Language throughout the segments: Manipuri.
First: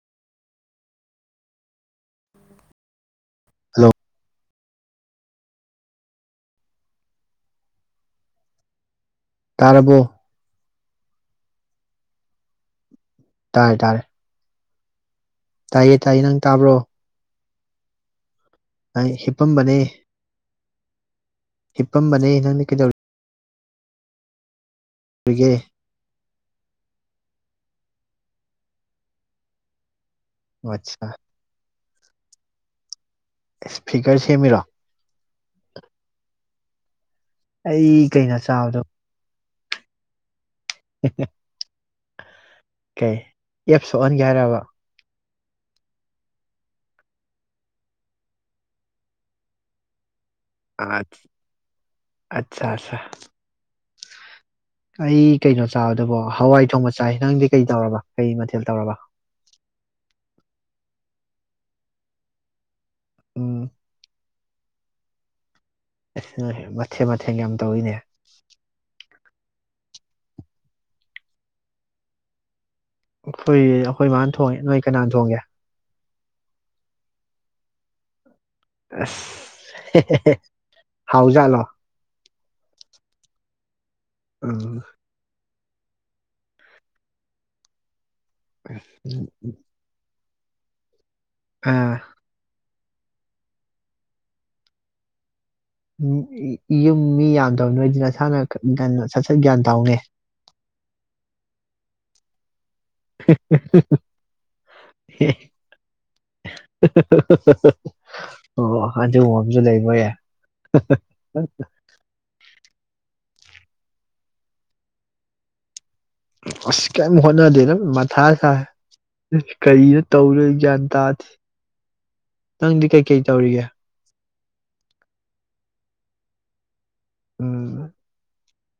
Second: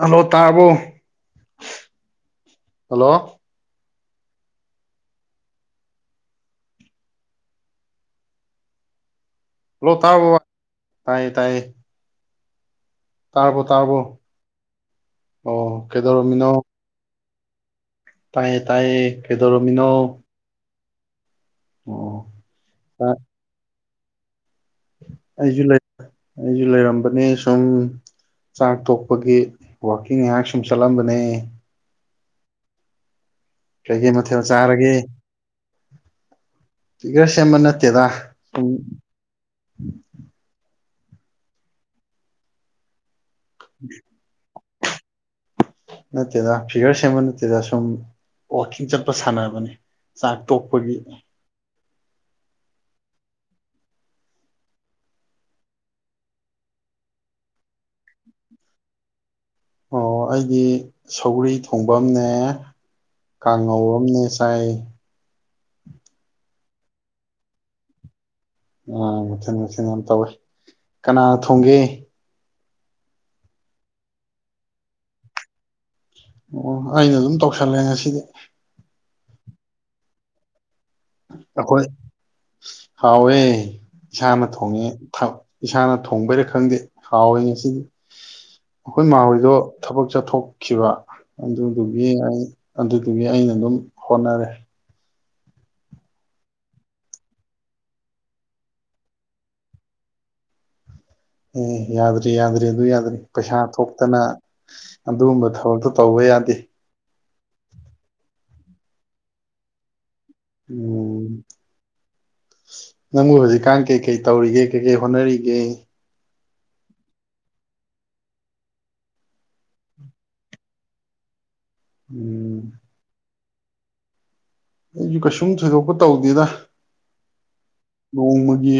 ꯍꯜꯂꯣ ꯇꯥꯕꯣ ꯍꯜꯂꯣ ꯍꯜꯂꯣ ꯂꯣ ꯇꯥꯔꯕꯣ ꯇꯥꯕꯣ ꯇꯥꯏꯌꯦ ꯇꯥꯏꯌꯦ ꯇꯥꯔꯔꯕꯣ ꯇꯥꯔꯦ ꯇꯥꯔꯔꯕꯣ ꯇꯥꯔꯦ ꯇꯥꯏꯌꯦ ꯇꯥꯏꯌꯦ ꯅꯪ ꯇꯥꯕ꯭ꯔꯣ ꯇꯥꯏꯦ ꯇꯌꯦ ꯑꯩ ꯀꯦꯗꯣꯔ ꯍꯤꯞꯄꯝꯕꯅꯦ ꯃꯤꯅꯣ ꯍꯤꯞꯄꯝꯕꯅꯦ ꯅꯪꯗ ꯀꯩꯗꯧꯔꯤ ꯑꯩꯁꯨ ꯑꯩꯁꯨ ꯂꯩꯔꯝꯕꯅꯦ ꯁꯨꯝ ꯆꯥꯛ ꯇꯣꯛꯄꯒꯤ ꯋꯥꯀꯤꯡ ꯏ ꯉꯥꯏꯍꯥꯛ ꯁꯨꯝ ꯑꯠꯆꯥ ꯆꯠꯂꯝꯕꯅꯦ ꯑꯁ ꯀꯩꯀꯩ ꯐꯤꯒꯔ ꯃꯊꯦꯜ ꯁꯦꯝꯃꯤꯔꯣ ꯆꯥꯔꯒꯦ ꯐꯤꯒꯔ ꯁꯦꯝꯕ ꯑꯩ ꯅꯠꯇꯦꯗ ꯀꯩꯅꯣ ꯎꯝ ꯆꯥꯕꯗꯣ [unintelligible] [unintelligible] ꯀꯩ ꯑꯦꯞ ꯊꯣꯛꯍꯟꯒꯦ ꯍꯥꯏꯔꯕ ꯅꯠꯇꯦꯗ ꯐꯤꯒꯔ ꯁꯦꯝꯕ ꯅꯠꯇꯦꯗ ꯁꯨꯝ ꯋꯥꯛꯀꯤꯡ ꯆꯠꯄ ꯁꯥꯟꯅꯕꯅꯤ ꯆꯥꯛ ꯇꯣꯛꯄꯒꯤ ꯑꯠꯆꯥ ꯑꯠꯆꯥ ꯑꯠꯆꯥꯥ ꯑꯩ ꯀꯩꯅꯣ ꯆꯥꯕꯗꯨꯕꯣ ꯍꯋꯥꯏ ꯊꯣꯡꯕ ꯆꯥꯏ ꯅꯪꯗꯤ ꯀꯩ ꯇꯧꯔꯕ ꯀꯩ ꯃꯊꯦꯜ ꯇꯧꯔꯕ ꯑꯣ ꯑꯩꯗꯤ ꯁꯧꯒ꯭ꯔꯤ ꯊꯣꯡꯕꯑꯃꯅꯦ ꯎꯝ ꯀꯥꯡꯉꯧꯝꯅꯦ ꯇꯥꯏ ꯑꯁ ꯃꯊꯦꯟ ꯃꯊꯦꯟ ꯌꯥꯝ ꯌꯥꯝ ꯇꯧꯋꯤꯅꯦ ꯑ ꯃꯊꯦꯟ ꯃꯊꯦꯟ ꯌꯥꯝ ꯇꯧꯋꯦ ꯀꯅꯥꯅ ꯊꯣꯡꯒꯦ ꯑꯩꯈꯣꯏ ꯑꯩꯈꯣꯏ ꯃꯥꯅ ꯊꯣꯡꯉꯦ ꯅꯣꯏ ꯀꯅꯥ ꯊꯣꯡꯒꯦ ꯑꯣ ꯑꯩꯅ ꯑꯗꯨꯝ ꯇꯧꯁꯜꯂꯦ ꯉꯁꯤꯗꯤ ꯑꯁ ꯍꯦ ꯍꯦ ꯍꯥꯎꯖꯥꯠꯂꯣ ꯑꯩꯈꯣꯏ ꯍꯥꯎꯋꯦ ꯏꯁꯥꯅ ꯎꯝ ꯊꯣꯡꯉꯦ ꯏꯁꯥꯅ ꯊꯣꯡꯕꯩꯔ ꯈꯪꯗꯦ ꯍꯥꯎꯋꯦ ꯉꯁꯤꯗꯤ ꯑꯩꯈꯣꯏ ꯎꯝ, ꯃꯥꯥꯍꯣꯏꯗꯣ ꯊꯕꯛ ꯆꯠꯊꯣꯛ ꯈꯤ ꯋꯥ ꯑꯥ ꯑꯗꯨꯗꯨꯒꯤ ꯑꯩ ꯑꯗꯨꯗꯨꯒꯤ ꯑꯩꯅ ꯑꯗꯨꯝ ꯍꯣꯠꯅꯔꯦ ꯌꯨꯝ ꯃꯤ ꯌꯥꯝꯗꯕ ꯅꯣꯏꯗꯤ ꯅꯁꯥꯅ ꯁꯠ ꯁꯠ ꯒ꯭ꯌꯥꯟ ꯇꯥꯎꯅꯦ ꯎꯝ ꯌꯥꯗ꯭ꯔꯤ ꯌꯥꯎꯗ꯭ꯔꯔꯤ ꯑꯗꯨ ꯌꯥꯗꯔꯤ ꯄꯩꯁꯥ ꯊꯣꯛꯇꯅ ꯑꯗꯨꯒꯨꯝꯕ ꯊꯕꯛꯇꯣ ꯇꯧꯕ ꯌꯥꯗꯦ ꯑꯣ ꯑꯗꯨꯒꯨꯝꯕ ꯑꯃꯁꯨ ꯂꯩꯕꯣꯏꯌꯥ ꯎꯝ [unintelligible] ꯅꯪꯕꯨ ꯍꯧꯖꯤꯛꯀꯥꯟ ꯀꯩꯀꯩ ꯇꯧꯔꯤꯒꯦ ꯀꯩꯀꯩ ꯍꯣꯠꯅꯔꯤꯒꯦ ꯑꯁ ꯀꯔꯤꯝ ꯍꯣꯠꯅꯗꯦ ꯑ ꯃꯊꯥ ꯁꯥꯏ ꯀꯔꯤꯅꯣ ꯇꯧꯗꯣꯏꯁꯦ ꯒ꯭ꯌꯥꯟ ꯇꯥꯗꯦ ꯎꯝ ꯅꯪꯗꯤ ꯀꯩ ꯀꯩ ꯇꯧꯔꯤꯒꯦ ꯑꯩꯁꯨ ꯀꯩꯁꯨꯝ ꯊꯣꯏꯗꯣꯛꯄ ꯇꯧꯗꯦꯗ ꯎꯝ ꯅꯣꯡꯃꯒꯤ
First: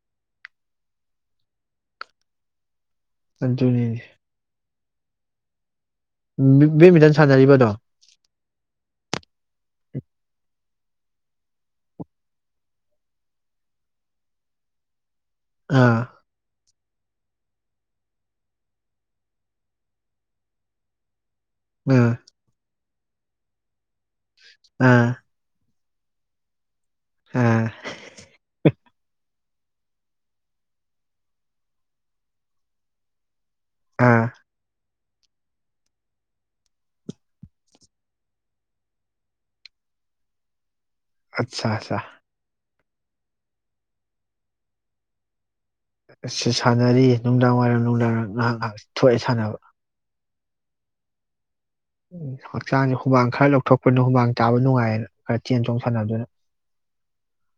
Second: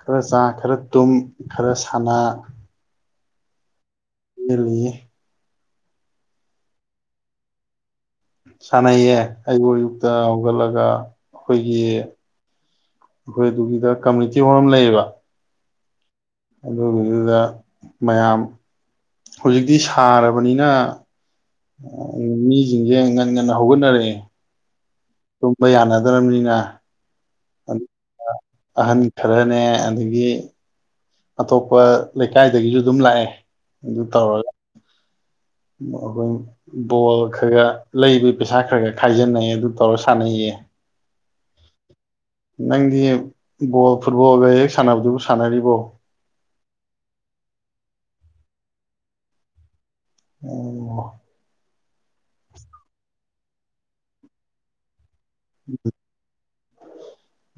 ꯈꯔ ꯆꯥ ꯈꯔ ꯇꯨꯝ ꯈꯔ ꯁꯥꯟꯅ ꯇꯟꯖꯨꯅꯤꯅꯤ [inaudible] ꯕꯦꯠꯃꯤꯟꯇꯟ ꯁꯥꯟꯅꯔꯤꯕꯗꯣ ꯁꯥꯟꯅꯩꯌꯦ ꯑꯌꯨꯛ ꯑꯌꯨꯛꯇ ꯍꯧꯒꯠꯂꯒ ꯑꯩꯈꯣꯏꯒꯤ ꯑꯩꯈꯣꯏ ꯑꯗꯨꯒꯤꯗ ꯀꯝꯃꯨꯅꯤꯇꯤ ꯍꯣꯜ ꯑꯃ ꯂꯩꯌꯦꯕ ꯑꯥ ꯑꯗꯨꯗꯨꯗ ꯃꯌꯥꯝ ꯍꯧꯖꯤꯛꯇꯤ ꯁꯥꯔꯕꯅꯤꯅ ꯑ ꯑꯥ ꯃꯤ ꯁꯤꯡꯁꯦ ꯉꯟꯅ ꯉꯟꯅ ꯍꯧꯒꯠꯅꯔꯛꯑꯦ ꯎꯝ ꯇꯨꯝꯕ ꯌꯥꯅꯗ꯭ꯔꯕꯅꯤꯅ ꯑꯥ ꯑꯍꯟ ꯈꯔꯅꯦ ꯑꯗꯒꯤ ꯑꯇꯣꯞꯄ ꯂꯩꯀꯥꯏꯗꯒꯤꯁꯨ ꯑꯗꯨꯝ ꯂꯥꯛꯑꯦ ꯑꯗꯨ ꯑꯥ ꯇꯔ ꯑꯩꯈꯣꯏ ꯕꯣꯜ ꯈꯔꯒ ꯂꯩꯕ ꯄꯩꯁꯥ ꯈꯔ ꯈ ꯈꯥꯏꯖꯤꯟꯅꯩꯌꯦ ꯑꯗꯨ ꯇꯧꯔ ꯁꯥꯟꯅꯩꯌꯦ ꯑꯠꯆꯥ ꯑꯠꯆꯥ ꯅꯪꯗꯤ ꯕꯣ ꯐꯨꯠꯕꯣꯜꯒ ꯍꯦꯛ ꯁꯥꯟꯅꯕꯗꯨꯕꯨ ꯁꯥꯟꯅꯔꯤꯕꯣ ꯑꯁꯤ ꯁꯥꯟꯅꯔꯤ ꯅꯨꯡꯗꯥꯡ ꯋꯥꯏꯔꯝ ꯅꯨꯡꯗꯥꯡ ꯋꯥꯏꯔꯝ ꯉꯥꯏꯍꯥꯛ ꯉꯥꯏꯍꯥꯛ ꯊꯣꯛꯑꯦ ꯁꯥꯟꯅꯕ ꯑꯣꯝ ꯎ ꯍꯛꯆꯥꯡꯁꯦ ꯍꯨꯃꯥꯡ ꯈꯔ ꯂꯧꯊꯣꯛꯄꯅ ꯍꯨꯃꯥꯡ ꯇꯥꯕ ꯅꯨꯡꯉꯥꯏꯌꯦꯅ ꯈꯔ ꯆꯦꯟ ꯆꯣꯡ ꯁꯥꯟꯅꯕꯗꯨꯅ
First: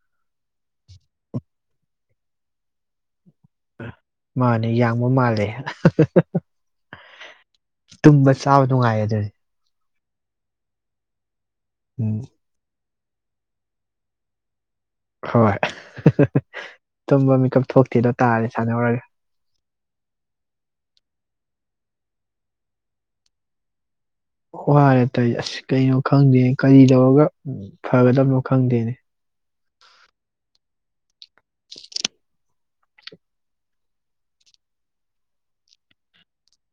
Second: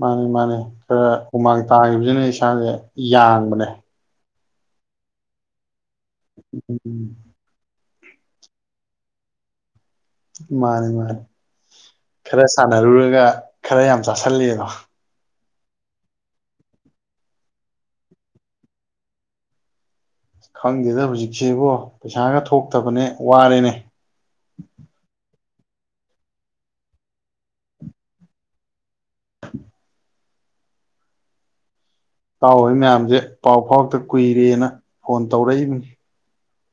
ꯃꯥꯅꯤ ꯃꯥꯅꯤ ꯈꯔ ꯍꯨꯃꯥꯡ ꯇꯥꯈꯤꯕꯁꯤꯅ ꯏꯁꯥꯁꯦ ꯌꯥꯡꯕꯅꯦ ꯃꯥꯅꯦ ꯌꯥꯡꯕ ꯃꯥꯜꯂꯦ ꯎꯝ ꯇꯨꯝꯕ ꯆꯥꯕ ꯅꯨꯡꯉꯥꯏꯌꯦ ꯑꯗꯨꯗꯤ ꯃꯥꯅꯦ ꯃꯥꯅꯦ ꯎꯝ ꯈꯔꯦ ꯁꯥꯙꯔꯨ ꯒ ꯈꯔ ꯌꯥꯝ ꯆꯥꯁꯜꯂꯤꯦꯗꯣ ꯍꯣꯏ ꯇꯨꯝꯕ ꯃꯤꯀꯞ ꯊꯣꯛꯇꯦꯗꯣ ꯇꯥꯔꯗꯤꯦ ꯁꯥꯟꯅꯧꯔꯒꯦ ꯈꯪꯗꯦꯗ ꯍꯧꯖꯤꯛꯁꯤꯕꯣ ꯄꯩꯁꯥꯒ ꯊꯣꯛꯇꯕꯅꯦ ꯋꯥꯔꯦꯅꯦ ꯋꯥꯔꯦ ꯇꯥꯏ ꯑꯁ ꯀꯩꯅꯣ ꯈꯪꯗꯦ ꯀꯔꯤ ꯇꯧꯔꯒ ꯐꯒꯗꯕꯅꯣ ꯈꯪꯗꯦꯅꯦ ꯄꯥꯎ ꯍꯣꯏ ꯃꯌꯥꯝꯁꯦ ꯄꯥꯎ ꯐꯥꯎꯗ ꯀꯨꯏꯔꯦꯅ ꯐꯣꯟ ꯇꯧꯔꯛꯏꯕꯅꯤ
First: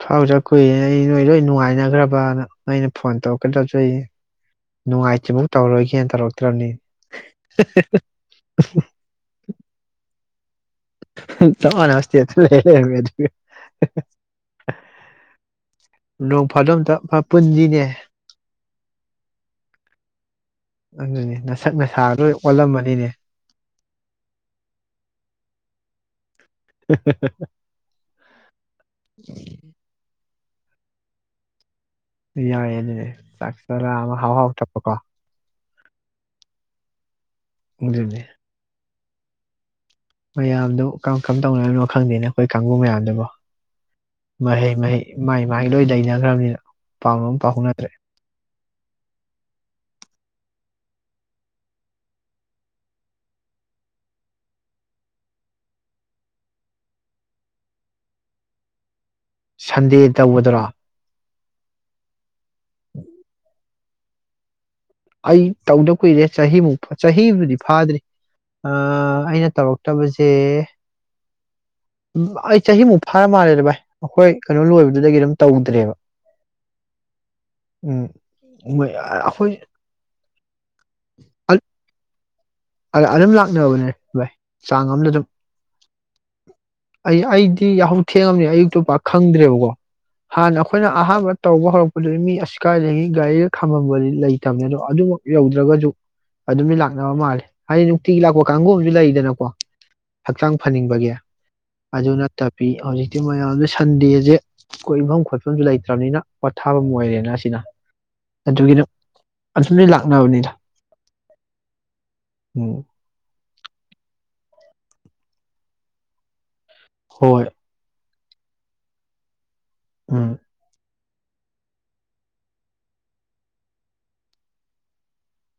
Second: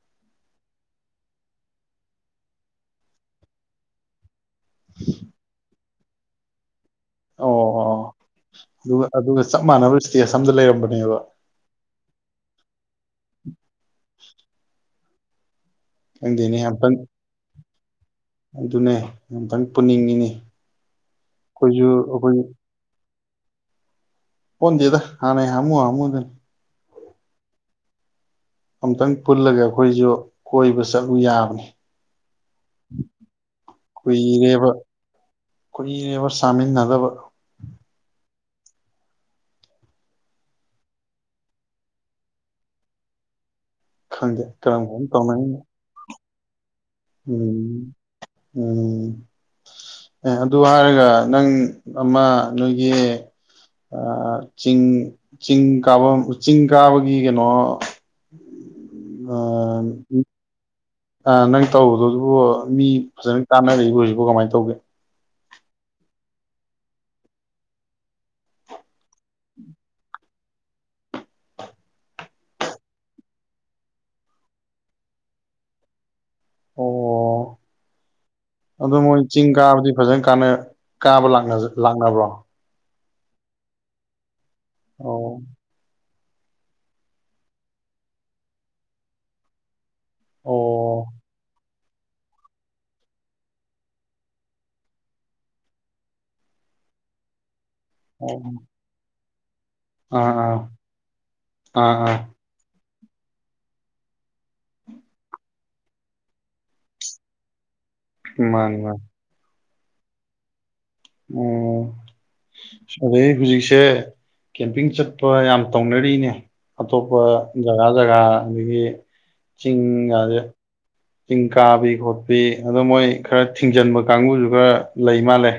ꯐꯥꯎꯗ ꯀꯨꯏꯔꯅꯦ ꯑꯩ ꯅꯣꯏ ꯂꯣꯏ ꯅꯨꯡꯉꯥꯏꯅꯈ꯭ꯔꯕꯅ ꯑꯩꯅ ꯐꯣꯟ ꯇꯧꯔꯛꯀꯗꯧꯖ ꯑꯩ ꯅꯨꯡꯉꯥꯏꯇ꯭ꯐꯧ ꯇꯧꯔꯣꯏꯒꯦꯅ ꯇꯧꯔꯛꯇ꯭ꯔꯕꯅꯤ ꯑꯣ ꯑꯗꯨꯒ ꯑꯗꯨꯒ ꯆꯞ ꯃꯥꯟꯅꯕ ꯏꯁꯇꯦꯖ ꯆꯝ ꯂꯩ ꯊꯃ ꯅꯅꯥꯁꯤꯦ ꯑꯗꯨꯠ [inaudible] [inaudible] ꯅꯣꯡ ꯈꯪꯗꯦꯅꯦ ꯑꯝꯇꯪ ꯐꯥꯗꯝꯇ ꯄꯨꯟꯁꯤꯅꯦ ꯑꯗꯨꯅꯦ ꯑꯝꯇꯪ ꯄꯨꯅꯤꯡꯉꯤꯅꯤ ꯑꯗꯨꯅꯦ ꯅꯁꯛ ꯑꯩꯈꯣꯏꯁꯨ ꯅꯁꯥ ꯑꯩꯈꯣꯏ ꯂꯣꯏ ꯑꯣꯜꯂꯝꯃꯅꯤꯅꯦ ꯑꯣꯟꯗꯦꯗ ꯍꯥꯟꯅꯦ ꯍꯥꯃꯨ ꯍꯥꯃꯨꯗꯨꯅꯤ [unintelligible] ꯑꯝꯇꯪ ꯄꯨꯜꯂꯒ ꯑꯩꯈꯣꯏꯁꯨ ꯀꯣꯏꯕ ꯆꯠꯂꯨ ꯌꯥꯕꯅꯤ ꯌꯥꯏ ꯑꯗꯨꯅꯦ ꯆꯥꯛ ꯆꯔꯥ ꯑꯃ ꯍꯥꯎ ꯍꯥꯎꯊꯄꯀꯣ ꯈꯨꯏꯅꯦꯕ ꯆꯥꯃꯤꯟꯅꯗꯕ ꯑꯗꯨꯅꯦ ꯃꯌꯥꯝꯗꯨ ꯀꯔꯝ ꯀꯔꯝ ꯇꯧꯅꯔꯤꯅꯣ ꯈꯪꯗꯦꯅꯦ ꯑꯩꯈꯣꯏ ꯀꯥꯡꯕꯨ ꯃꯌꯥꯝꯗꯨꯕꯨꯣ ꯈꯪꯗꯦ ꯃꯍꯩ ꯀꯔꯝ ꯃꯍꯩ ꯀꯔꯝ ꯃꯍꯥꯏ ꯇꯧꯅꯔꯤꯅꯣ ꯃꯍꯥꯏ ꯂꯣꯏꯗꯩꯅ [unintelligible] ꯎꯝ ꯎꯝ ꯎ ꯑꯦ ꯑꯗꯨ ꯍꯥꯏꯔꯒ ꯅꯪ ꯑꯃ ꯅꯣꯏꯒꯤ ꯆꯤꯡ ꯆꯤꯡ ꯀꯥꯕ ꯆꯤꯡ ꯀꯥꯕꯒꯤ ꯀꯩꯅꯣ ꯁꯟꯗꯦ ꯇꯧꯕꯗꯨꯔꯥ ꯑ ꯅꯪ ꯇꯧꯕꯗꯗꯨꯕꯨ ꯃꯤ ꯐꯖꯅ ꯀꯅ ꯏꯕꯨꯨꯁꯤꯕꯨ ꯀꯃꯥꯏꯅ ꯇꯧꯒꯦ ꯑꯩ ꯇꯧꯗꯕ ꯀꯨꯏꯔꯦ ꯆꯍꯤꯃꯨꯛ ꯆꯍꯤꯕꯨꯗꯤ ꯐꯥꯗ꯭ꯔꯤ ꯑ ꯑꯩꯅ ꯇꯧꯔꯛꯇꯕꯁꯦ ꯑꯩ ꯆꯍꯤꯃꯨꯛ ꯐꯥꯔ ꯃꯥꯜꯂꯦꯗ ꯚꯥꯏ ꯑꯩꯈꯣꯏ ꯀꯩꯅꯣ ꯂꯣꯏꯕꯗꯨꯗꯒꯤ ꯑꯗꯨꯝ ꯇꯧꯗ꯭ꯔꯦꯕ ꯑꯣ ꯎꯝ ꯃ ꯑꯩꯈꯣꯏ ꯐꯖ ꯀ ꯀꯥꯅ ꯇꯕ꯭ꯔꯣ ꯑ ꯑꯗꯨꯝ ꯂꯥꯛꯅꯕꯅꯦ ꯚꯥꯏ ꯆꯥꯡ ꯑꯃꯅ ꯑꯗꯨꯝ ꯑꯣ ꯑꯩ ꯑꯩꯗꯤ ꯌꯥꯍꯧ ꯊꯦꯡꯉꯝꯅꯤ ꯑꯌꯨꯛꯇ ꯄꯛ ꯈꯪꯗ꯭ꯔꯦꯕꯀꯣ ꯍꯥꯟꯅ ꯑꯩꯈꯣꯏꯅ ꯑꯣ ꯑꯍꯥꯟꯕ ꯇꯧꯕ ꯍꯧꯔꯛꯄ ꯑꯗꯨ ꯃꯤ ꯑꯁꯤ ꯀꯥꯏꯗꯒꯤ ꯒꯥꯔꯤꯒ ꯈꯝꯃꯝꯕꯗꯤ ꯂꯩꯇꯕꯅꯤ ꯑꯗꯣ ꯑꯗꯨꯃꯛ ꯌꯧꯗ꯭ꯔꯒꯁꯨ ꯑꯗꯨꯝꯗꯤ ꯂꯥꯛꯅꯕ ꯃꯥꯜꯂꯦ ꯍꯥꯏ ꯅꯨꯡꯊꯤꯒꯔ ꯂꯥꯛꯄ ꯑꯣ ꯀꯥꯡꯒꯨ ꯑꯝ ꯂꯩꯗꯅ ꯑ ꯑꯥ ꯍꯛꯆꯥꯡ ꯑꯥ ꯐꯅꯤꯡꯕꯒꯤ ꯑꯥ ꯑꯗꯨ ꯑꯥ ꯅꯠꯇꯕꯤ ꯍꯧꯖꯤꯛ ꯃꯌꯥꯝꯁꯦ ꯁꯟꯗꯦꯁꯦ ꯑꯩꯈꯣꯏ ꯌꯐꯝ ꯈꯣꯠꯐꯝꯁꯨ ꯂꯩꯇ꯭ꯔꯕꯅꯤꯅ ꯄꯣꯊꯥꯐꯝ ꯑꯣꯏꯔꯦꯅ ꯑꯁꯤꯅ ꯃꯥꯅꯤ ꯃꯥ ꯑꯗꯨ ꯅꯣꯏ ꯂꯥꯛꯅꯕꯅꯤꯗ ꯎꯝ ꯎꯝ ꯑꯗꯩ ꯍꯧꯖꯤꯛꯁꯦ ꯀꯦꯝꯄꯤꯡ ꯆꯠꯄ ꯌꯥꯝ ꯇꯧꯅꯔꯤꯅꯦ ꯑꯇꯣꯞꯄ ꯍꯣꯏ ꯖꯒꯥ ꯖꯒꯥ ꯅꯗꯒꯤ ꯆꯤꯡ ꯎꯝ ꯑꯗꯦ ꯆꯤꯡ ꯀꯥꯕꯤ ꯈꯣꯠꯄꯤ ꯑꯣ ꯃꯣꯏ ꯈꯔ ꯊꯤꯡꯖꯤꯟꯕ ꯀꯥꯡꯕꯨꯁꯨ ꯈꯔ ꯂꯩ ꯃꯥꯜꯂꯦ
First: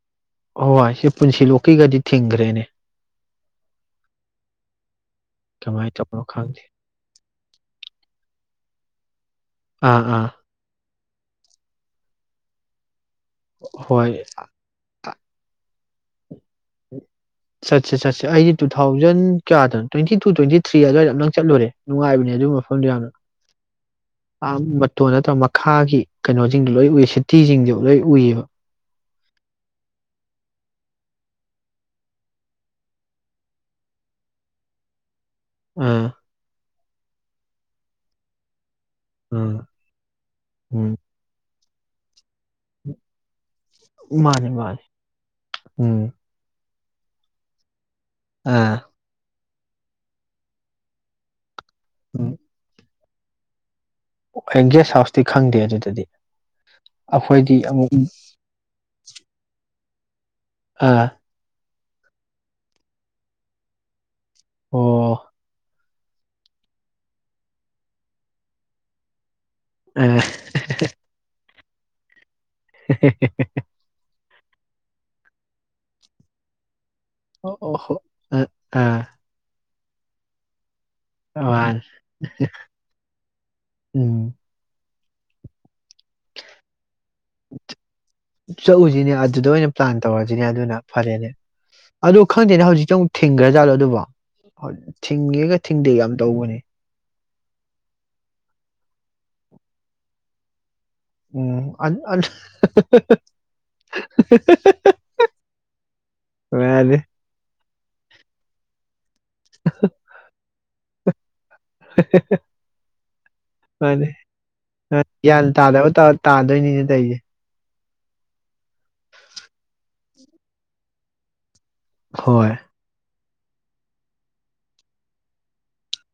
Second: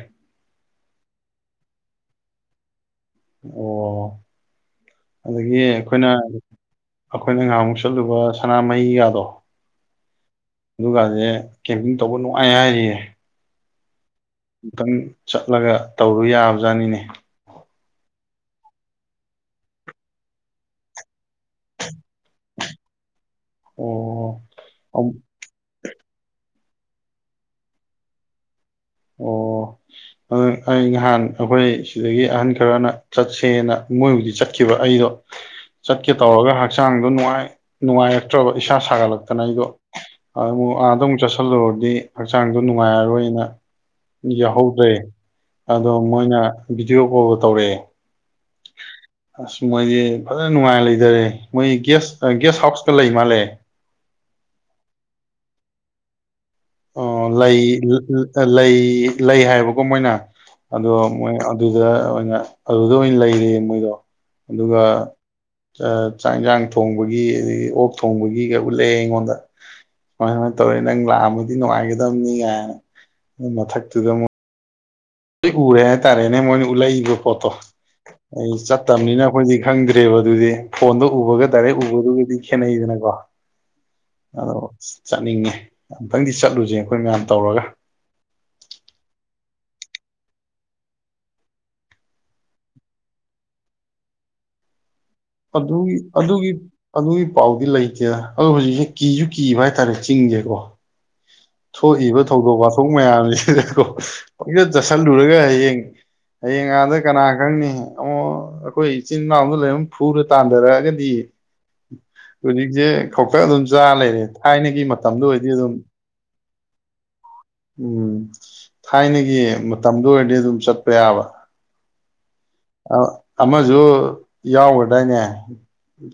ꯍꯍꯣꯏ ꯁꯤ ꯄꯨꯟꯁꯤ ꯂꯣꯛꯀꯤꯒꯗꯤ ꯊꯤꯡꯈ꯭ꯔꯦꯅꯦ ꯑꯣ ꯑꯗꯒꯤ ꯀꯃꯥꯏꯅ ꯑꯩꯈꯣꯏꯅ ꯇꯧꯕꯅꯣ ꯈꯪꯗꯦ ꯑꯩꯈꯣꯏꯅ ꯉꯥꯏꯍꯥꯃꯨꯛ ꯆꯠꯂꯨꯕ ꯁꯅꯥꯃꯍꯤꯒꯗꯣ ꯑꯥ ꯑꯥ ꯑꯗꯨ ꯀꯗꯦ ꯀꯦ ꯇꯧꯕ ꯅꯨꯡꯉꯥꯏ ꯍꯥꯏꯔꯤꯌꯦ ꯍꯣꯏ ꯑꯃꯨꯇꯪ ꯆꯠꯂꯒ ꯇꯧꯔꯨ ꯌꯥꯕ ꯑꯣꯖꯥꯅꯤꯅꯦ ꯆꯠꯁꯦ ꯆꯠꯁꯦ ꯑꯩꯗꯤ ꯇꯨ ꯊꯥꯎꯖꯟ ꯀꯌꯥꯗꯅꯣ ꯇ꯭ꯋꯦꯟꯇꯤ ꯇꯨ ꯇ꯭ꯋꯦꯟꯇꯤ ꯊ꯭ꯔꯤ ꯑꯗꯨꯋꯥꯏꯗꯝ ꯅꯪ ꯆꯠꯂꯨꯔꯦ ꯅꯨꯡꯉꯥꯏꯕꯅꯦ ꯑꯗꯨꯒꯤ ꯃꯐꯝꯗꯣ ꯌꯥꯝꯅ ꯑꯣ ꯃꯇꯣꯟ ꯅꯠꯇ꯭ꯔꯒ ꯃꯈꯥꯒꯤ ꯀꯩꯅꯣ ꯁꯤꯡꯗꯨ ꯂꯣꯏ ꯎꯏ ꯁꯤꯇꯤꯁꯤꯡꯗꯨ ꯂꯣꯏ ꯎꯏꯌꯦꯕ ꯑꯣ ꯑꯗꯨ ꯑꯩ ꯅꯍꯥꯟ ꯑꯩꯈꯣꯏ ꯁꯤꯗꯒꯤ ꯑꯍꯟ ꯈꯔꯅ ꯆꯠꯁꯦꯅ ꯃꯣꯏꯕꯨꯗꯤ ꯆꯠꯈꯤꯕ ꯑꯩꯗꯣ ꯑꯥ ꯆꯠꯀꯦ ꯇꯧꯔꯒ ꯍꯛꯆꯥꯡꯗꯣ ꯅꯨꯡꯉꯥꯏ ꯅꯨꯡꯉꯥꯏꯔꯛꯇ꯭ꯔꯕ ꯄꯩꯁꯥ ꯁꯥꯒꯠꯂꯛꯇꯅ ꯑꯩꯗꯣ ꯎꯝ ꯑꯃꯨꯛ ꯎꯝ ꯑꯥꯗ ꯑꯃꯨꯛ ꯆꯠꯁꯤꯜꯂꯨꯔꯒ ꯑꯗꯨꯗꯤ ꯍꯛꯆꯥꯡꯗꯣ ꯅꯨꯡꯉꯥꯏꯔꯔꯣꯏꯅ ꯃꯥꯅꯤ ꯃꯥꯅꯤ ꯌꯥꯎꯍꯧꯗ꯭ꯔꯦ ꯑꯗꯣ ꯎꯝ ꯃꯣꯏꯅ ꯚꯗꯤꯑꯣ ꯀꯣꯜ ꯇꯧꯔꯛꯑꯦ ꯑꯥ ꯑꯁ ꯃꯣꯏꯗꯤ ꯐꯖꯅ ꯅꯨꯡꯉꯥꯏ ꯂꯩꯖꯔꯦ ꯃꯣꯏ ꯦꯁꯒꯦꯁ ꯍꯥꯎꯁ ꯂꯩ ꯃꯥꯜꯂꯦ ꯑꯩ ꯒꯦꯁ ꯍꯥꯎꯁꯇꯤ ꯈꯪꯗꯦ ꯑꯗꯨꯗꯗꯤ ꯑꯣ ꯑꯩꯈꯣꯏꯗꯤ ꯂꯩ ꯑꯃꯨꯛ ꯂꯩ ꯂꯩ ꯍꯥꯏꯕ ꯀꯃꯥꯏꯅꯥ ꯑꯗꯣ ꯑꯥ ꯃꯣꯏ ꯑꯗꯨꯗ ꯑꯣꯏꯅ ꯑꯗꯨꯗ ꯑꯣꯏꯅ ꯂꯩꯔꯦ ꯃꯣꯏꯗꯣ ꯑꯗꯨꯒ ꯑꯣ ꯆꯥꯛ ꯌꯦꯟꯁꯥꯡ ꯊꯣꯡꯕꯒꯤ ꯑꯗꯒꯤ ꯑꯣꯛ ꯊꯣꯡꯕꯒꯤ ꯀꯩ ꯎ ꯂꯩꯑꯦ ꯑꯩꯉꯣꯟꯗ ꯑꯥ ꯍꯣꯏ ꯍꯣꯏ ꯇꯧꯔꯤ ꯅꯪ ꯂꯥꯛꯑꯝꯃ ꯗꯤ ꯅꯨꯡꯉꯥꯏꯒꯗꯕꯅꯤ ꯌꯥ ꯃꯊꯛꯇꯗ ꯎꯔꯦ ꯇꯥꯔꯦꯅꯦ ꯃꯣꯏꯅ ꯎ ꯂꯩ ꯑꯗꯨ ꯄꯣꯠꯇꯣ ꯑꯣ ꯑꯣ ꯍꯣ ꯑꯥ ꯑꯩ ꯑꯥ ꯆꯠꯇꯕꯅꯤꯅ ꯑꯩꯈꯣꯏꯗꯤ ꯈꯪꯗ꯭ꯔꯦꯕ ꯑꯗꯨꯗꯤ꯫ ꯐꯣꯟꯗ ꯎꯕꯒ ꯗꯥꯏꯔꯦꯛ ꯃꯥꯅꯤ ꯎꯕꯗꯨꯒꯗꯤ ꯈꯦꯠꯅꯩꯗꯅꯀꯣ ꯎꯝ ꯑꯗꯣ ꯆꯠꯅꯤꯡꯉꯦ꯫ ꯑꯝꯇꯪꯗꯤ ꯆꯠꯂꯨꯁꯦ ꯑꯩꯈꯣꯏ ꯃꯌꯥꯝ ꯇꯧꯔꯒ꯫ ꯆꯠꯂꯨꯁꯤꯅꯦ ꯑꯗꯨꯗ ꯑꯣꯏꯅ ꯄ꯭ꯂꯥꯟ ꯇꯧꯔꯖꯤꯅꯦ ꯑꯗꯨꯅ ꯐꯔꯦꯅꯦ ꯑꯗꯣ ꯈꯪꯗꯦꯅꯦ ꯍꯧꯖꯤꯛꯇ ꯑꯃꯨꯛ ꯊꯤꯡꯈ꯭ꯔꯥꯖꯥꯠꯂꯣ ꯑꯗꯨꯕꯣ? ꯊꯤꯡꯉꯦꯒ ꯑꯗꯨꯒꯤ ꯊꯤꯡꯗꯦꯒ ꯌꯥꯝ ꯑꯗꯨꯒꯤ ꯇꯧꯕꯅꯦ ꯑꯗꯨꯒꯤ ꯄꯥꯎꯗꯤ ꯂꯩꯇꯦ ꯑꯗꯣ ꯍꯧꯖꯤꯛꯁꯦ ꯀꯤꯖꯨ ꯀꯤꯕ ꯍꯥꯏꯇꯥꯔꯦ ꯆꯤꯡꯖꯦꯀꯣ꯫ ꯎꯝ ꯑꯟ ꯊꯣꯛꯏꯕ ꯑꯟ ꯊꯧꯗꯣꯛ ꯋꯥꯊꯣꯛ ꯃꯌꯥꯝꯁꯤꯗꯀꯣ ꯄꯪꯆꯠ ꯆꯠꯁꯤꯜꯂꯨꯔꯒ ꯍꯌꯦꯡ ꯍꯌꯦꯡ ꯑꯥꯗ ꯃꯥꯅꯤ ꯀꯅꯥ ꯈꯪꯅꯤ ꯑꯃꯝ ꯑꯩꯈꯣꯏ ꯏꯆꯤꯟ - ꯏꯅꯥꯎ ꯑꯃ ꯂꯩꯔ ꯐꯨꯔ ꯇꯥꯟꯊꯔꯛꯑꯒꯗꯤ ꯍꯧꯖꯤꯛꯁꯦ ꯈꯛꯇꯪ ꯑꯗꯨꯝ ꯆꯥ ꯃꯥꯅꯤ ꯂꯩꯔꯦ ꯊꯥꯏꯅꯒꯤ ꯃꯥꯅꯤ ꯃꯇꯝꯗ ꯒ꯭ꯌꯥꯟ ꯑꯣꯏꯔꯗꯤ ꯑꯗꯨꯝ ꯇꯥꯗꯕ [unintelligible] ꯎꯝ ꯊꯥꯏꯅꯒꯤ ꯃꯇꯝꯗꯨ ꯑꯣꯏꯔꯗꯤ ꯑꯗꯨꯝ ꯆꯠꯄ ꯌꯥꯕ꯫ ꯍꯣꯏ꯫ ꯑꯃꯖꯨ ꯌꯥꯎꯒꯗꯏꯅꯦ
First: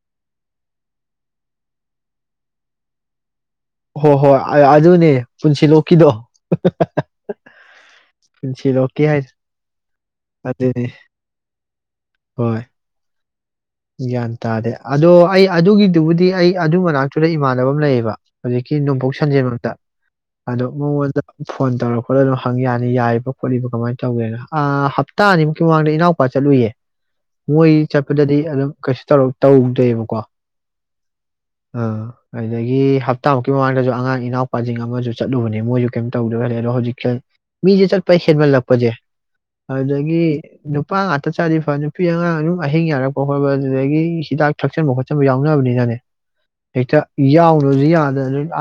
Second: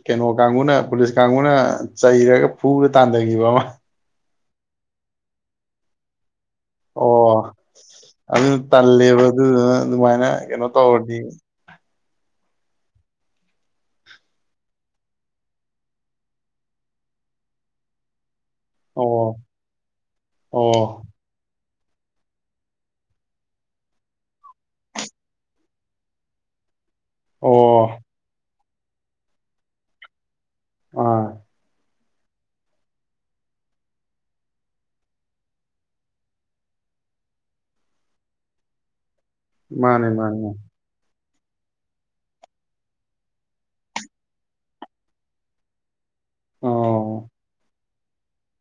ꯀꯩꯅꯣ ꯀꯥꯡꯕꯨꯅ ꯄꯨꯂꯤꯁ ꯀꯥꯡꯕꯨꯅ ꯆꯩꯔꯒ ꯐꯨꯗ ꯇꯥꯟꯊꯈꯤꯕ ꯑꯃ꯫ ꯍ ꯍꯣꯏ ꯑꯗꯨꯅꯦ ꯄꯨꯟꯁꯤ ꯂꯣꯛ ꯀꯤꯗꯣ꯫ ꯑꯣ ꯑꯗꯨ ꯄꯨꯟꯁꯤꯂꯣꯛꯀꯤ ꯇꯜꯂꯦꯕ ꯍꯥꯏꯗꯣ ꯑꯗꯨꯗꯨꯅ ꯑꯗꯨꯃꯥꯏꯅ ꯀꯩꯅꯣ ꯑꯗꯨꯅꯤ ꯇꯧꯔꯗꯤ ꯍꯣꯏ꯫ ꯒ꯭ꯌꯥꯟ ꯇꯥꯗꯦ ꯑꯗꯣ ꯑꯩ ꯑꯗꯨꯒꯤꯗꯨꯕꯨꯗꯤ ꯑꯩ ꯑꯗꯨ ꯃꯅꯥꯛꯇꯨꯗ ꯏꯃꯥꯟꯅꯕ ꯑꯃ ꯂꯩꯌꯦꯕ ꯍꯧꯖꯤꯛꯀꯤ ꯅꯣꯡꯄꯣꯛ ꯑꯣ ꯁꯟꯖꯦꯜꯃꯛꯇ ꯑꯗꯣ ꯑꯣ ꯃꯉꯣꯟꯗ ꯐꯣꯟ ꯇꯧꯔ ꯈꯣꯠꯂꯒ ꯑꯗꯨꯝ ꯍꯪ ꯌꯥꯅꯤ ꯌꯥꯔꯤꯕ ꯈꯣꯠꯂꯤꯕ ꯀꯃꯥꯏꯅ ꯇꯧꯒꯦꯅ ꯑ ꯍꯞꯇꯥ ꯑꯅꯤꯃꯨꯛꯀꯤ ꯃꯃꯥꯡꯗ ꯏꯅꯥꯎꯄꯥ ꯆꯠꯂꯨꯌꯦ꯫ ꯃꯣꯏ ꯑꯩ ꯑꯣ ꯆꯠꯄꯗꯗꯤ ꯑꯗꯨꯝ ꯀꯩꯁꯨ ꯇꯧꯔ ꯇꯧꯗꯦꯕꯀꯣ꯫ ꯑꯥ꯫ ꯑꯥ ꯑꯗꯨꯗꯒꯤ ꯍꯞꯇꯥꯃꯨꯛꯀꯤ ꯃꯃꯥꯡꯗꯁꯨ ꯑꯉꯥꯡ ꯏꯅꯥꯎꯄꯥꯁꯤꯡ ꯑꯃꯁꯨ ꯆꯠꯂꯨꯕꯅꯦ ꯃꯣꯏꯁꯨ ꯀꯩꯝ ꯇꯧꯗꯣꯏ ꯈꯂꯦ ꯑꯗꯣ ꯍꯧꯖꯤꯛ ꯃꯤꯁꯦ ꯆꯠꯄ ꯍꯦꯟꯃꯜꯂꯛꯄꯁꯦ ꯃꯥꯅꯦ ꯑꯗꯨꯗꯒꯤ ꯃꯥꯅꯦ ꯅꯨꯄꯥ ꯉꯛ ꯇ ꯆꯥꯗꯤ ꯐ ꯅꯨꯄꯤ ꯑꯉꯥꯡ ꯑꯗꯨꯝ ꯑꯍꯤꯡ ꯌꯥꯔꯛꯄ ꯍꯣꯏ ꯍꯣꯏ ꯍ ꯑꯗꯨꯗꯒꯤ ꯍꯤꯗꯥꯛ ꯊꯛꯆꯟꯕ ꯈꯣꯠꯆꯟꯕ ꯌꯥꯎꯅꯕꯅꯤꯅꯅꯦ ꯍꯛꯇ ꯑꯣ ꯌꯥꯅꯨꯖꯨ ꯌꯥ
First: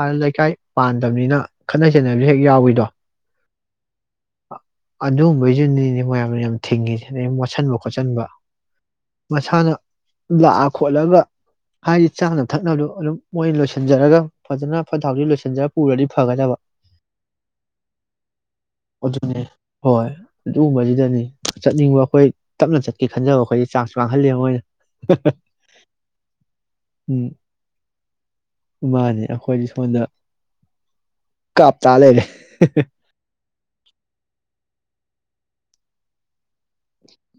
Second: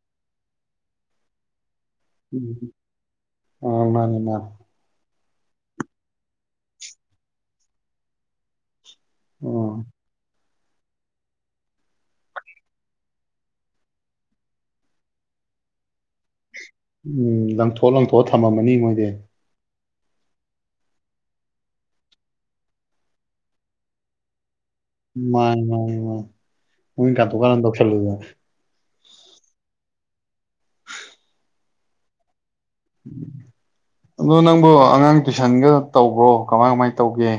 ꯑ ꯂꯩꯀꯥꯏ ꯄꯥꯟꯗꯝꯅꯤꯅ꯫ ꯑꯥ ꯃꯅꯦ ꯃꯥꯅꯦ꯫ ꯑꯗꯨꯒꯨꯝꯝꯕꯕꯩꯗꯨꯅꯤꯅꯦ ꯃꯌꯥꯝꯅ ꯌꯥꯝ ꯊꯤꯡꯉꯤ ꯑꯗꯨꯗꯩꯩ ꯃꯣꯠꯁꯤꯟꯕ - ꯈꯣꯠꯆꯟꯕ꯫ ꯃꯁꯥꯅ ꯑꯣ ꯂꯥꯛ ꯈꯣꯠꯂꯒ ꯍꯥꯏꯗꯤ ꯆꯥꯅ ꯊꯛꯅꯕꯗ ꯑꯗꯨꯝ ꯃꯣꯏꯅ ꯂꯣꯏꯁꯤꯟꯖꯔꯒ ꯐꯖꯅ ꯐꯠꯇ ꯍꯥꯎꯊꯤ ꯂꯣꯏꯁꯤꯟꯖꯔꯒ ꯄꯨꯔꯗꯤ ꯐꯒꯗꯕ꯫ ꯎꯝ ꯂꯪꯊꯣꯛ ꯂꯪꯊꯣꯛꯑ ꯊꯝꯃꯝꯃꯅꯤ ꯃꯣꯏꯗꯤ꯫ ꯑꯗꯨꯅꯦ ꯍꯣꯏ ꯑꯗꯨꯒꯨꯝꯕꯖꯤꯗꯅꯤ ꯆꯠꯅꯤꯡꯕ ꯑꯩꯈꯣꯏ ꯇꯞꯅ ꯆꯠꯀꯦ ꯈꯟꯖꯕ ꯑꯩꯈꯣꯏꯗꯤ ꯆꯥꯁ ꯃꯥꯡꯍꯜꯂꯦ ꯃꯣꯏꯅ ꯃꯥꯅꯦ ꯃꯥꯅꯦ ꯃꯥꯥꯅꯦ ꯃꯣꯏꯅ ꯎꯝ ꯀꯥꯇꯨ ꯀꯥꯔꯟ ꯇꯧꯁꯟ ꯂꯨꯗꯅ꯫ ꯃꯥꯅꯦ ꯑꯩꯈꯣꯏꯗꯤ ꯁꯣꯝꯗ ꯀꯥꯞ ꯇ ꯂꯩꯔꯦ꯫ ꯑꯗꯣ ꯅꯪ ꯕꯣ ꯑꯉꯥꯡ ꯇꯨꯏꯁꯟꯒ ꯇꯧꯕ꯭ꯔꯣ ꯀꯃꯥꯏ ꯀꯃꯥꯏꯅ ꯇꯧꯒꯦ꯫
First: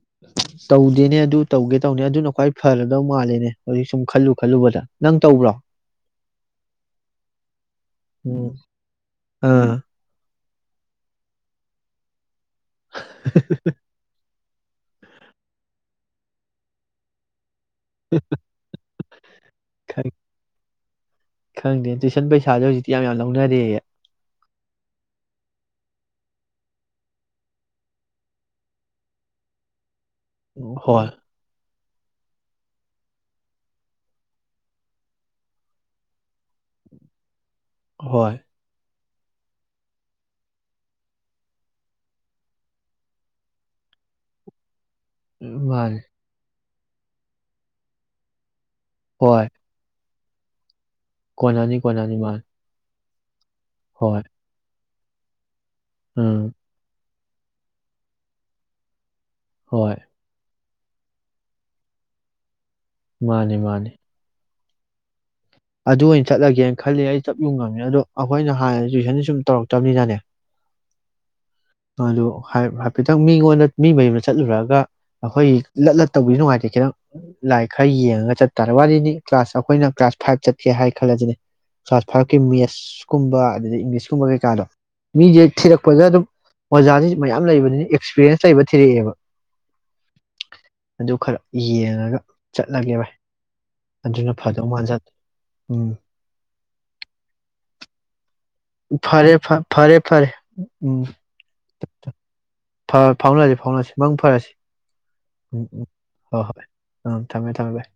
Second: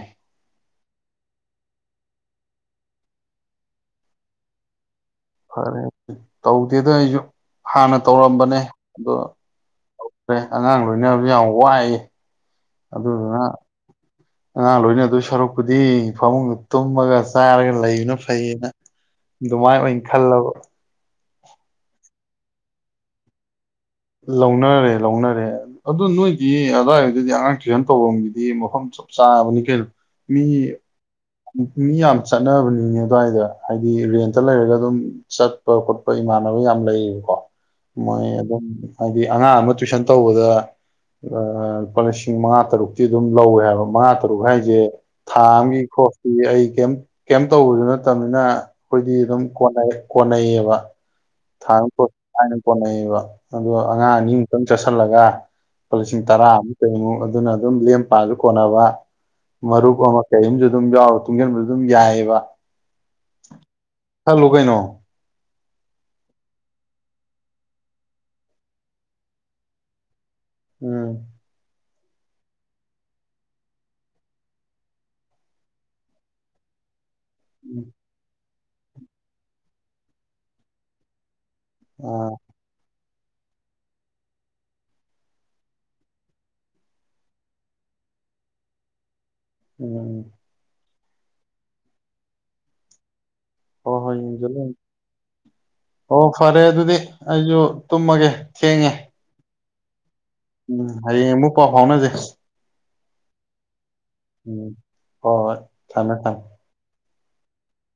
ꯇꯧꯗꯦꯅꯦ ꯑꯗꯨ ꯇꯧꯒꯦ ꯇꯧꯅꯦ ꯑꯗꯨꯅ ꯈ꯭ꯋꯥꯏ ꯐꯔꯗꯧ ꯃꯥꯜꯂꯦꯅꯦ ꯍꯧꯖꯤꯛ ꯁꯨꯝ ꯈꯜꯂꯨ ꯈꯜꯂꯨꯕꯗ꯫ ꯅꯪ ꯇꯧꯕ꯭ꯔꯣ ꯐꯔꯦ ꯇꯧꯗꯦꯗ ꯑꯩꯖꯨ ꯍꯥꯟꯅ ꯎꯝ ꯇꯧꯔꯝꯕꯅꯦ ꯑꯗꯣ ꯑꯥ ꯑꯉꯥꯡ ꯂꯣꯏꯅꯕꯖꯦ ꯌꯥꯝ ꯋꯥꯏꯌꯦ꯫ ꯑꯗꯨꯗꯨꯅ ꯑꯉꯥꯡ ꯂꯣꯏꯅ ꯗꯣꯏ ꯁꯔꯨꯛꯄꯨꯗꯤ ꯐꯃꯨꯡꯗ ꯇꯨꯝꯃꯒ ꯆꯥꯔꯒ ꯂꯩꯕꯅ ꯐꯩꯌꯦꯅ ꯑꯗꯨꯃꯥꯏ ꯑꯣꯏ ꯈꯪ- ꯈꯜꯂꯕ꯫ ꯈꯪꯗꯦ ꯇꯨꯏꯁꯟ ꯄꯩꯁꯥꯥꯖꯦ ꯍꯧꯖꯤꯛꯇꯤ ꯌꯥꯝ ꯌꯥꯝ ꯂꯧꯅꯔꯦꯌꯦ꯫ ꯂꯧꯅꯔꯦ ꯂꯧꯅꯔꯦ ꯑꯗꯨ ꯅꯣꯏꯗꯤ ꯑꯗꯋꯥꯏꯗꯗꯤ ꯑꯉꯥꯡ ꯇꯨꯏꯁꯟ ꯇꯧꯐꯝꯒꯤꯗꯤ ꯃꯐꯝ ꯆꯞ ꯆꯥꯔꯕꯅꯤ ꯀꯩꯅꯣ꯫ ꯃꯤ ꯍꯣꯏ ꯎꯝ꯫ ꯃꯤ ꯌꯥꯝ ꯆꯠꯅꯕꯅꯤꯅꯦ ꯑꯗꯨꯋꯥꯏꯗ ꯍꯥꯏꯗꯤ ꯔꯦꯟꯇ ꯂꯩꯔꯒ ꯑꯗꯨꯝ ꯆꯠꯄ ꯈꯣꯠꯄ ꯏꯃꯥꯟꯅꯕ ꯌꯥꯝ ꯂꯩꯌꯦꯕꯀꯣ꯫ ꯃꯣꯏ ꯍꯣꯏ ꯑꯗꯨꯝ ꯍꯥꯏꯗꯤ ꯑꯉꯥꯡ ꯑꯃ ꯇꯨꯏꯁꯟ ꯇꯧꯕꯗ ꯂꯨꯄꯥ ꯂꯤꯁꯤꯡ ꯃꯉꯥ ꯇꯔꯨꯛꯇꯤ ꯑꯗꯨꯝ ꯂꯧꯋꯦ ꯍꯥꯏꯕ ꯃꯉꯥ ꯇꯔꯨꯛ ꯍꯥꯏꯖꯦ ꯊꯥꯑꯝꯒꯤ ꯃꯥꯅꯤ ꯈ꯭ꯔꯣꯁꯇꯤ ꯑꯩ ꯀꯌꯤꯝ ꯀꯌꯤꯝ ꯇꯧꯕꯖꯨ ꯅꯠꯇꯕꯅꯤꯅ꯫ ꯑꯩꯈꯣꯏꯗꯤ ꯑꯗꯨꯝ ꯍꯣꯏ ꯀꯣꯟꯅꯩ꯫ ꯀꯣꯟꯅꯩꯌꯦꯕ꯫ ꯊꯥ ꯀꯣꯟꯅꯅꯤ ꯑꯝꯒꯤ ꯀꯣꯟꯅꯅꯤ ꯈꯔꯣꯁ ꯃꯥꯅꯤ ꯂꯥꯏꯅ ꯀꯣꯅꯩ ꯑꯕ꯫ ꯑꯗꯣ ꯑꯉꯥꯡ ꯍꯣꯏ ꯑꯅꯤꯃꯨꯛꯇꯪ꯫ ꯆꯠꯁꯜꯂꯒ꯫ ꯂꯨꯄꯥ ꯂꯤꯁꯤꯡ ꯎꯝ ꯇꯔꯥꯃꯨꯛ ꯀꯩꯃꯨꯛ꯫ ꯑꯗꯨꯅ ꯑꯗꯨꯝ ꯂꯦꯝ ꯄꯥꯖꯨ ꯀꯣꯟꯅꯕ꯫ ꯍꯣꯏ ꯃꯔꯨꯞ ꯑꯃ ꯀꯩꯏꯝꯖꯨ ꯑꯗꯨꯝ ꯌꯥꯎꯔ ꯇꯨꯡꯖꯤꯟꯕꯖꯨ ꯑꯗꯨꯝ ꯌꯥꯏꯑꯦꯕ꯫ ꯃꯥꯅꯦ ꯃꯥꯅꯦ꯫ ꯀꯩꯅꯣ꯫ ꯑꯗꯨ ꯑꯣꯏꯅ ꯆꯠꯂꯒꯦꯅ ꯈꯜꯂꯤ ꯑꯩ ꯆꯞ ꯌꯨꯡ ꯉꯝꯃꯦ ꯑꯗꯣ ꯑꯩꯈꯣꯏꯅ ꯍꯥꯟꯅ ꯇꯨꯏꯁꯟ ꯁꯨꯝ ꯇꯧꯔꯛꯇꯃꯤꯅꯅꯦ꯫ ꯎꯝ꯫ ꯑꯗꯨ ꯍꯥꯏꯐꯦꯠꯇꯪ ꯃꯤꯉꯣꯟꯗ ꯃꯤ ꯃꯌꯨꯝꯗ ꯆꯠꯂꯨꯔꯑꯒ ꯑꯩꯈꯣꯏꯒꯤ ꯂꯠ ꯂꯠꯇꯧꯕꯤꯗꯣ ꯅꯨꯡꯉꯥꯏꯇꯦ ꯈꯤꯇꯪ꯫ ꯂꯥꯏ ꯈ ꯎꯝ ꯌꯦꯡꯉꯒ ꯆꯠ ꯇꯥꯔ ꯋꯥꯔꯤꯅꯤ ꯀ꯭ꯂꯥꯁ ꯑꯩꯈꯣꯏꯅ ꯀ꯭ꯂꯥꯁ ꯐꯥꯏꯞ ꯆꯠꯀꯦ ꯍꯥꯏ ꯈꯜꯂꯁꯤꯅꯦ ꯀꯂ꯭ꯥꯁ ꯐꯣꯏꯕ ꯑꯥ ꯀꯤ ꯃꯦꯗꯁ ꯀꯨꯝꯕ ꯑꯗꯨꯗꯗꯒꯤ ꯏꯪꯂꯤꯁꯀꯨꯝꯕ ꯀꯩꯀꯥꯗꯣ ꯃꯤꯁꯦ ꯊꯤꯔꯛꯄꯗ ꯑꯗꯨꯝ ꯑꯣꯖꯥꯗꯤ ꯃꯌꯥꯝ ꯂꯩꯕꯅꯤꯅ ꯑꯦꯛꯁꯄꯤꯔꯦꯟꯁ ꯂꯩꯕ ꯊꯤꯔꯛꯑꯦꯕ꯫ ꯎꯝ꯫ ꯑꯗꯨ ꯈꯔ ꯌꯦꯡꯉꯒ ꯆꯠꯂꯒꯦ ꯚꯥꯏ꯫ ꯍꯣꯏ ꯍꯣꯏ ꯑꯗꯨꯅ ꯌꯦꯡꯁꯤꯜꯂꯨ ꯐꯥꯗꯣ ꯃꯥꯖꯜ ꯑꯣ ꯐꯔꯦ ꯑꯗꯨꯗꯤ ꯑꯩꯁꯨ ꯇꯨꯝꯃꯒꯦ꯫ [inaudible] ꯐꯔꯦ ꯐ ꯐꯔꯦꯞ ꯎꯝ ꯍꯌꯦꯡ ꯑꯃꯨꯛ ꯄꯥꯎ ꯐꯥꯎꯅꯖꯦ꯫ ꯐ ꯐꯥꯎꯅꯔꯁꯤ ꯐꯥꯎꯅꯁꯤ꯫ ꯃꯪ ꯐꯔꯁꯤ ꯍꯣꯏ ꯍꯣꯏ ꯎꯝ - ꯎꯝ ꯊꯝꯃꯦ ꯊꯝꯃꯦ ꯍꯣꯏ - ꯍꯣꯏ꯫ ꯎꯝ ꯊꯝꯃꯦ- ꯊꯝꯃꯦ ꯚꯥꯏ꯫